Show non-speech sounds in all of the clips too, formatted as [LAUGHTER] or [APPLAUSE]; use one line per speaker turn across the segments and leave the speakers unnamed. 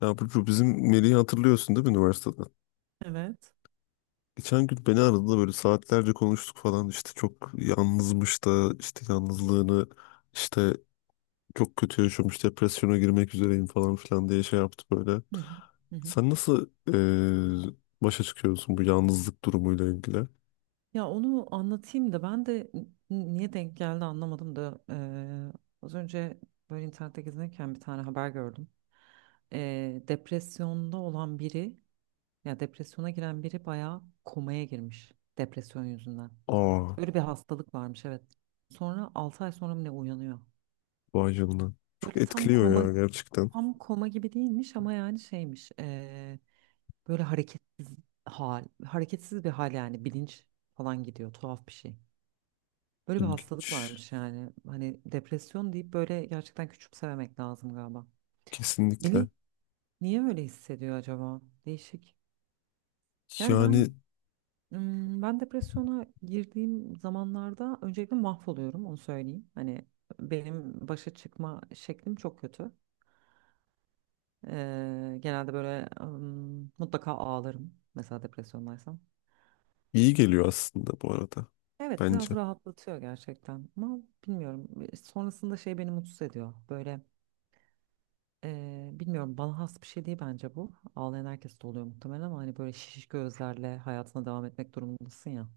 Ya Burcu bizim Melih'i hatırlıyorsun değil mi üniversiteden?
Evet.
Geçen gün beni aradı da böyle saatlerce konuştuk falan işte çok yalnızmış da işte yalnızlığını işte çok kötü yaşamış depresyona girmek üzereyim falan filan diye şey yaptı böyle.
Hı hı. Hı hı.
Sen nasıl eee, başa çıkıyorsun bu yalnızlık durumuyla ilgili?
Ya onu anlatayım da ben de niye denk geldi anlamadım da az önce böyle internette gezinirken bir tane haber gördüm. Depresyonda olan biri ya depresyona giren biri bayağı komaya girmiş depresyon yüzünden.
Aa,
Böyle bir hastalık varmış, evet. Sonra 6 ay sonra mı ne uyanıyor.
vay canına. Çok
Böyle tam
etkiliyor
koma
ya gerçekten.
tam koma gibi değilmiş ama yani şeymiş. Böyle hareketsiz hareketsiz bir hal, yani bilinç falan gidiyor, tuhaf bir şey. Böyle bir hastalık
İlginç.
varmış yani. Hani depresyon deyip böyle gerçekten küçümsememek lazım galiba.
Kesinlikle.
Melih niye böyle hissediyor acaba? Değişik. Yani
Yani
ben depresyona girdiğim zamanlarda öncelikle mahvoluyorum, onu söyleyeyim. Hani benim başa çıkma şeklim çok kötü. Genelde böyle mutlaka ağlarım mesela depresyondaysam.
iyi geliyor aslında bu arada.
Evet, biraz
Bence.
rahatlatıyor gerçekten ama bilmiyorum, sonrasında şey beni mutsuz ediyor böyle, bilmiyorum, bana has bir şey değil bence bu, ağlayan herkes de oluyor muhtemelen ama hani böyle şiş gözlerle hayatına devam etmek durumundasın ya,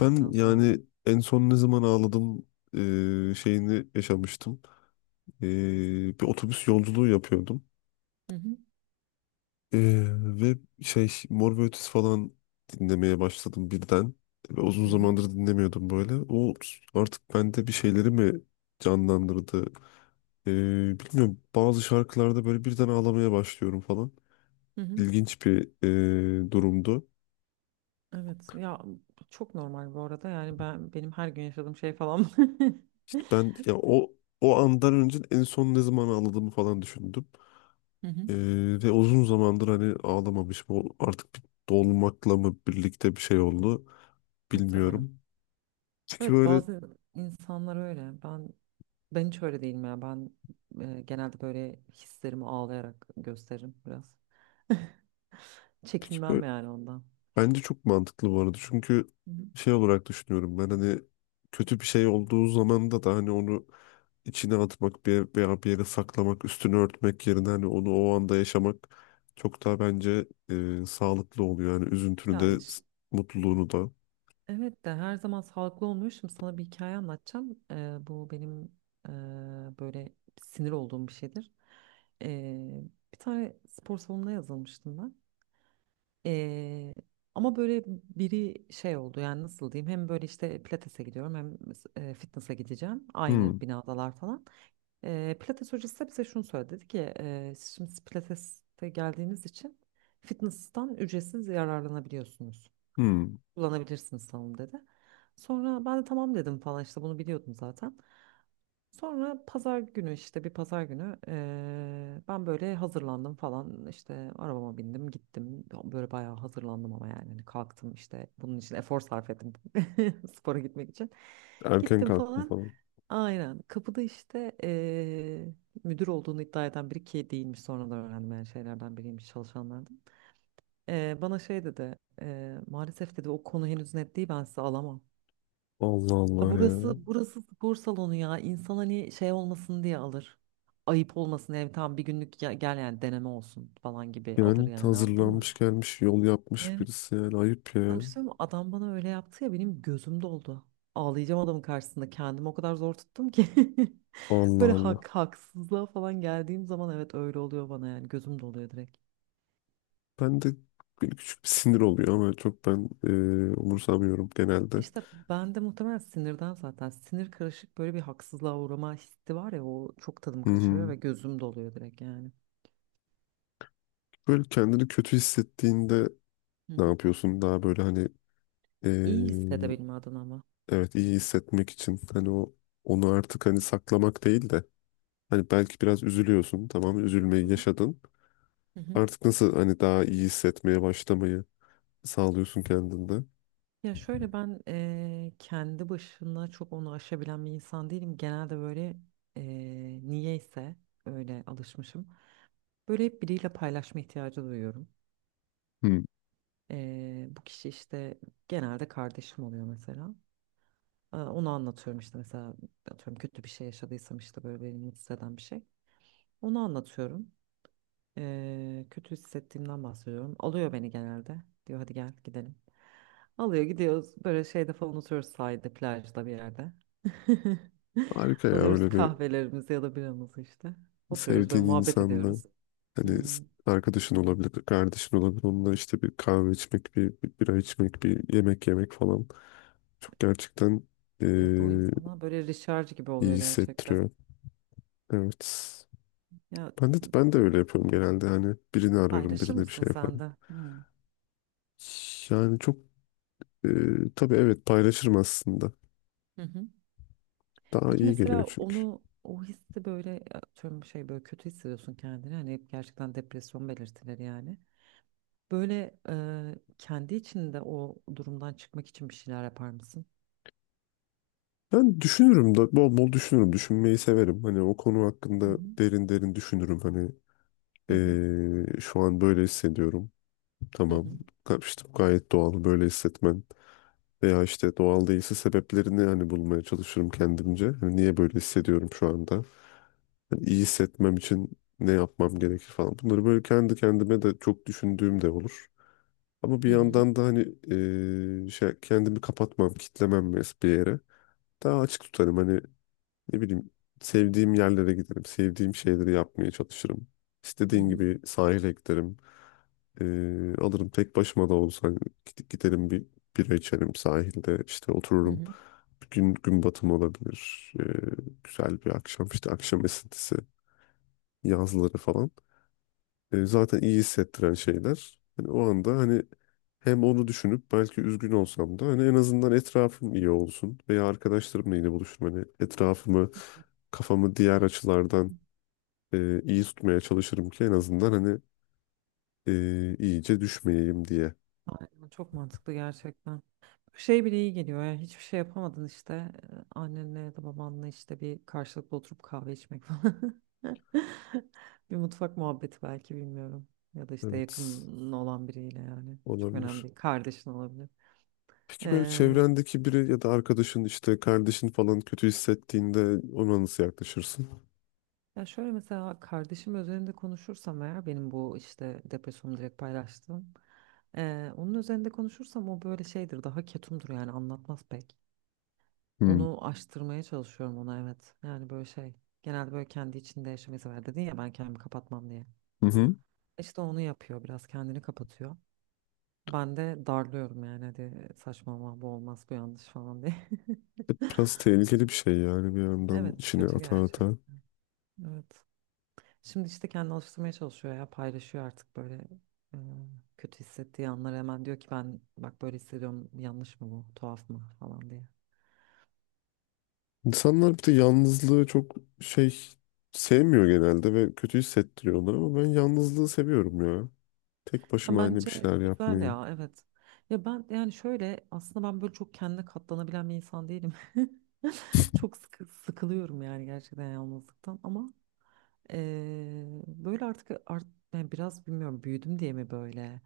Ben
sonra.
yani en son ne zaman ağladım şeyini yaşamıştım. Bir otobüs yolculuğu yapıyordum.
Hı hı,
E, ve şey Mor ve Ötesi falan dinlemeye başladım birden. Ve uzun
hı hı,
zamandır dinlemiyordum böyle. O artık bende bir şeyleri mi canlandırdı? E, Bilmiyorum, bazı şarkılarda böyle birden ağlamaya başlıyorum falan.
hı hı.
İlginç bir durumdu.
Evet ya, çok normal bu arada yani benim her gün yaşadığım şey falan. [LAUGHS]
İşte ben ya o andan önce en son ne zaman ağladığımı falan düşündüm.
Hı hı.
Ee, Ve uzun zamandır hani ağlamamışım. O artık bir dolmakla mı birlikte bir şey oldu
Muhtemelen.
bilmiyorum. Peki
Evet,
böyle,
bazı insanlar öyle. ben hiç öyle değilim ya. Ben, genelde böyle hislerimi ağlayarak gösteririm biraz. [LAUGHS]
peki
Çekinmem
böyle
yani ondan.
bence çok mantıklı bu arada. Çünkü
Hı.
şey olarak düşünüyorum, ben hani kötü bir şey olduğu zaman da hani onu içine atmak bir, veya bir yere saklamak, üstünü örtmek yerine hani onu o anda yaşamak çok daha bence sağlıklı oluyor. Yani üzüntünü
Ya
de s-
işte,
mutluluğunu da.
evet de her zaman sağlıklı olmuyor. Şimdi sana bir hikaye anlatacağım. Bu benim, e, böyle sinir olduğum bir şeydir. Ee, Bir tane spor salonuna yazılmıştım ben. Ee, Ama böyle biri şey oldu yani, nasıl diyeyim, hem böyle işte pilatese gidiyorum hem, fitness'a gideceğim, aynı
Hmm,
binadalar falan. Pilates hocası da bize şunu söyledi, dedi ki: Siz şimdi pilates'te geldiğiniz için fitness'tan ücretsiz yararlanabiliyorsunuz,
hmm.
kullanabilirsiniz salonu," dedi. Sonra ben de tamam dedim falan işte, bunu biliyordum zaten. Sonra pazar günü işte, bir pazar günü, ben böyle hazırlandım falan işte, arabama bindim gittim, böyle bayağı hazırlandım ama yani hani kalktım işte, bunun için efor sarf ettim [LAUGHS] spora gitmek için,
Erken
gittim
kalktım
falan,
falan.
aynen, kapıda işte müdür olduğunu iddia eden biri, ki değilmiş sonradan öğrendim, yani şeylerden biriymiş, çalışanlardan. Bana şey dedi, "Maalesef," dedi, "o konu henüz net değil, ben sizi alamam."
Allah Allah
Ya,
ya.
burası spor salonu ya. İnsan hani şey olmasın diye alır. Ayıp olmasın yani, tam bir günlük, gel yani, deneme olsun falan gibi alır
Yani
yani, anladın mı?
hazırlanmış gelmiş yol yapmış
Evet.
birisi yani ayıp ya.
Sana bir şey söyleyeyim mi? Adam bana öyle yaptı ya, benim gözüm doldu. Ağlayacağım adamın karşısında. Kendimi o kadar zor tuttum ki. [LAUGHS]
Allah
Böyle
Allah.
haksızlığa falan geldiğim zaman evet öyle oluyor bana, yani gözüm doluyor direkt.
Ben de böyle küçük bir sinir oluyor ama çok ben umursamıyorum genelde.
İşte ben de muhtemelen sinirden, zaten sinir karışık böyle bir haksızlığa uğrama hissi var ya, o çok tadım
Hı
kaçırıyor
hı.
ve gözüm doluyor direkt yani.
Böyle kendini kötü hissettiğinde
Hı
ne
hı.
yapıyorsun? Daha böyle hani e,
İyi hissedebilme adına ama.
evet iyi hissetmek için hani onu artık hani saklamak değil de hani belki biraz üzülüyorsun, tamam, üzülmeyi yaşadın.
Hı hı.
Artık nasıl hani daha iyi hissetmeye başlamayı sağlıyorsun kendinde?
Ya şöyle, ben kendi başına çok onu aşabilen bir insan değilim. Genelde böyle niyeyse öyle alışmışım. Böyle hep biriyle paylaşma ihtiyacı duyuyorum.
Hı.
Bu kişi işte genelde kardeşim oluyor mesela. Aa, onu anlatıyorum işte, mesela atıyorum kötü bir şey yaşadıysam işte, böyle beni mutsuz eden bir şey. Onu anlatıyorum. Kötü hissettiğimden bahsediyorum. Alıyor beni genelde. Diyor hadi gel gidelim. Alıyor, gidiyoruz. Böyle şeyde falan oturuyoruz, sahilde, plajda bir yerde. [LAUGHS]
Harika ya,
Alıyoruz
öyle bir
kahvelerimizi ya da biramızı işte. Oturuyoruz, böyle
sevdiğin
muhabbet
insanla
ediyoruz.
hani s-
Hmm.
arkadaşın olabilir, kardeşin olabilir. Onunla işte bir kahve içmek, bir, bir bira içmek, bir yemek yemek falan. Çok gerçekten
Evet, o
eee,
insana böyle recharge gibi
iyi
oluyor gerçekten.
hissettiriyor. Evet.
Ya
Ben de öyle yapıyorum genelde. Hani birini ararım,
paylaşır
birine bir
mısın
şey
sen
yaparım.
de? Hmm.
Yani çok tabii, evet, paylaşırım aslında.
Hı hı.
Daha
Peki
iyi geliyor
mesela
çünkü.
onu, o hissi, böyle atıyorum şey, böyle kötü hissediyorsun kendini, hani hep gerçekten depresyon belirtileri yani. Böyle kendi içinde o durumdan çıkmak için bir şeyler yapar mısın?
Ben düşünürüm da bol bol düşünürüm. Düşünmeyi severim. Hani o konu
Hı
hakkında derin derin düşünürüm. Hani
hı, hı
şu an böyle hissediyorum.
hı,
Tamam. Ga- işte bu gayet doğal böyle hissetmen. Veya işte doğal değilse sebeplerini hani bulmaya çalışırım kendimce. Hani niye böyle hissediyorum şu anda? Yani iyi hissetmem için ne yapmam gerekir falan. Bunları böyle kendi kendime de çok düşündüğüm de olur. Ama bir
hı hı,
yandan da hani şey, kendimi kapatmam, kitlemem mes- bir yere. Daha açık tutarım hani ne bileyim, sevdiğim yerlere giderim, sevdiğim şeyleri yapmaya çalışırım.
hı
İstediğin
hı,
gibi sahile giderim. Alırım tek başıma da olsa hani gid- giderim bir bira içerim sahilde işte
hı
otururum.
hı.
Bir gün gün batımı olabilir. Güzel bir akşam işte akşam esintisi yazları falan. Zaten iyi hissettiren şeyler. Hani o anda hani hem onu düşünüp belki üzgün olsam da hani en azından etrafım iyi olsun veya arkadaşlarımla yine buluşurum. Hani etrafımı, kafamı diğer açılardan iyi tutmaya çalışırım ki en azından hani iyice düşmeyeyim diye.
Aynen, çok mantıklı gerçekten. Şey bile iyi geliyor ya, hiçbir şey yapamadın işte, annenle ya da babanla işte bir karşılıklı oturup kahve içmek falan. [LAUGHS] Bir mutfak muhabbeti belki, bilmiyorum. Ya da işte
Evet,
yakın olan biriyle yani. Çok önemli
olabilir.
değil. Kardeşin olabilir.
Peki böyle çevrendeki biri ya da arkadaşın işte kardeşin falan kötü hissettiğinde ona nasıl yaklaşırsın?
Ya şöyle, mesela kardeşim üzerinde konuşursam eğer, benim bu işte depresyonumu direkt paylaştım. Onun üzerinde konuşursam o böyle şeydir, daha ketumdur yani, anlatmaz pek.
Hmm.
Onu aştırmaya çalışıyorum ona, evet. Yani böyle şey, genelde böyle kendi içinde yaşamayı sever, dedin ya ben kendimi kapatmam diye.
Hı hı.
İşte onu yapıyor, biraz kendini kapatıyor. Ben de darlıyorum yani, hadi saçmalama, bu olmaz, bu yanlış falan diye.
Biraz
[LAUGHS]
tehlikeli bir şey yani, bir yandan
Evet,
içine
kötü
ata
gerçek.
ata.
Evet. Şimdi işte kendini alıştırmaya çalışıyor ya, paylaşıyor artık böyle, kötü hissettiği anları hemen, diyor ki: "Ben bak böyle hissediyorum, yanlış mı bu, tuhaf mı," falan diye.
İnsanlar bir de yalnızlığı çok şey sevmiyor genelde ve kötü hissettiriyor onları, ama ben yalnızlığı seviyorum ya. Tek
Ya
başıma hani bir
bence
şeyler
güzel
yapmayı.
ya, evet. Ya ben yani şöyle, aslında ben böyle çok kendine katlanabilen bir insan değilim. [LAUGHS] Çok sıkılıyorum yani gerçekten yalnızlıktan ama böyle artık, yani biraz bilmiyorum, büyüdüm diye mi böyle.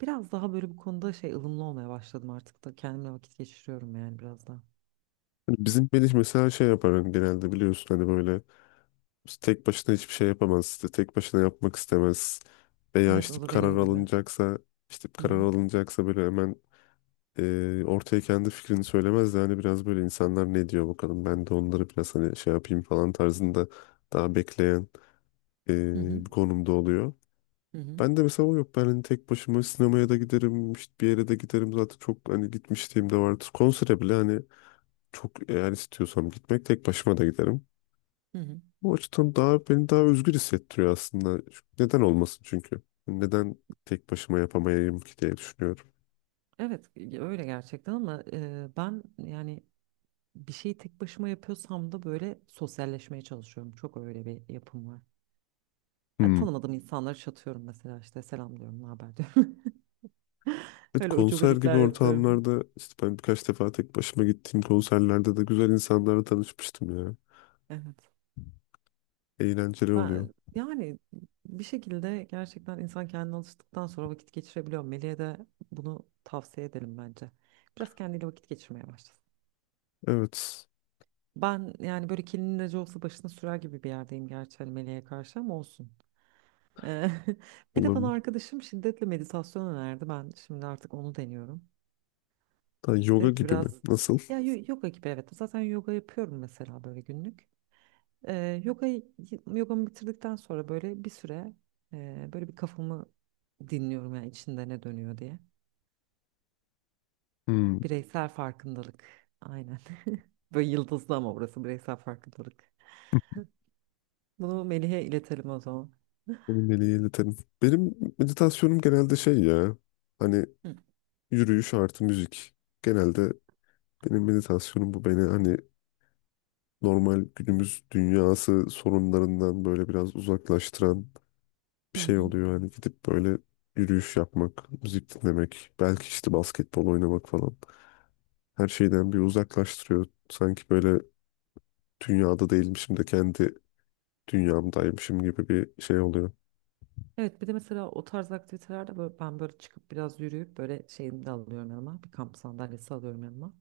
Biraz daha böyle bu konuda şey, ılımlı olmaya başladım artık da kendimle vakit geçiriyorum yani biraz daha.
Hani bizim Melih mesela şey yapar hani genelde biliyorsun hani böyle İşte tek başına hiçbir şey yapamaz. İşte tek başına yapmak istemez. Veya
Evet,
işte
o
bir
da
karar
benim gibi.
alınacaksa işte bir
Hı
karar
hı,
alınacaksa böyle hemen ortaya kendi fikrini söylemez de hani biraz böyle insanlar ne diyor bakalım ben de onları biraz hani şey yapayım falan tarzında daha bekleyen
hı hı,
bir konumda oluyor.
hı hı,
Ben de mesela o yok. Ben hani tek başıma sinemaya da giderim, işte bir yere de giderim. Zaten çok hani gitmişliğim de vardır. Konsere bile hani çok eğer istiyorsam gitmek tek başıma da giderim.
hı hı.
Bu açıdan daha beni daha özgür hissettiriyor aslında. Neden olmasın çünkü? Hani neden tek başıma yapamayayım ki diye düşünüyorum.
Evet, öyle gerçekten ama, ben yani bir şeyi tek başıma yapıyorsam da böyle sosyalleşmeye çalışıyorum. Çok öyle bir yapım var. Yani
Hmm.
tanımadığım insanları çatıyorum mesela, işte selam diyorum, ne haber diyorum. [LAUGHS]
Evet,
Öyle
konser gibi
ucubelikler yapıyorum.
ortamlarda işte ben birkaç defa tek başıma gittiğim konserlerde de güzel insanlarla tanışmıştım ya.
Evet.
Eğlenceli oluyor.
Ben yani bir şekilde gerçekten insan kendine alıştıktan sonra vakit geçirebiliyor. Melih'e de bunu tavsiye edelim bence. Biraz kendiyle vakit geçirmeye başlasın.
Evet,
Ben yani böyle kelinin acı olsa başına sürer gibi bir yerdeyim gerçi, hani meleğe karşı, ama olsun. Eee, [LAUGHS] Bir de bana
olabilir.
arkadaşım şiddetle meditasyon önerdi. Ben şimdi artık onu deniyorum.
Ha, yoga
Dedi ki
gibi mi?
biraz,
Nasıl?
ya yoga gibi, evet. Zaten yoga yapıyorum mesela, böyle günlük. Eee yogayı, yogamı bitirdikten sonra böyle bir süre böyle bir, kafamı dinliyorum yani, içinde ne dönüyor diye.
Hmm.
Bireysel farkındalık. Aynen. [LAUGHS] Böyle yıldızlı ama, burası bireysel farkındalık. Bunu Melih'e iletelim o zaman.
Onu
[LAUGHS]
Melih'e iletelim. Benim meditasyonum genelde şey ya. Hani yürüyüş artı müzik. Genelde benim meditasyonum bu, beni hani normal günümüz dünyası sorunlarından böyle biraz uzaklaştıran bir
Hı
şey
hı.
oluyor. Hani gidip böyle yürüyüş yapmak, müzik dinlemek, belki işte basketbol oynamak falan. Her şeyden bir uzaklaştırıyor. Sanki böyle dünyada değilmişim de kendi dünyamdaymışım gibi bir şey oluyor.
Evet bir de mesela o tarz aktivitelerde böyle, ben böyle çıkıp biraz yürüyüp böyle şeyimi de alıyorum yanıma. Bir kamp sandalyesi alıyorum yanıma.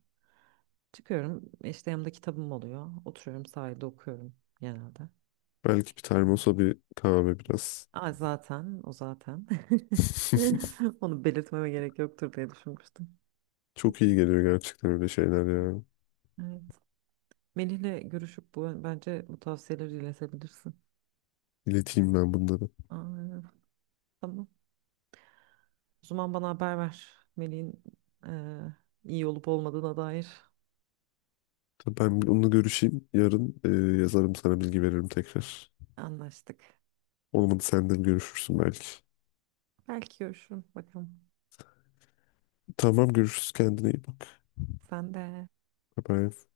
Çıkıyorum işte, yanımda kitabım oluyor. Oturuyorum sahilde, okuyorum genelde.
Belki bir termosa bir kahve biraz.
Aa, zaten o zaten.
[LAUGHS]
[LAUGHS] Onu belirtmeme gerek yoktur diye düşünmüştüm.
Çok iyi geliyor gerçekten öyle şeyler ya.
Evet. Melih'le görüşüp bence bu tavsiyeleri iletebilirsin.
İleteyim ben bunları.
Aa, tamam. O zaman bana haber ver. Melih'in eee, iyi olup olmadığına dair.
Tabii, ben bir onunla görüşeyim. Yarın yazarım sana, bilgi veririm tekrar.
Anlaştık.
Olmadı sen de görüşürsün belki.
Belki görüşürüm bakalım.
Tamam, görüşürüz, kendine iyi bak.
Sen de.
Bye bye.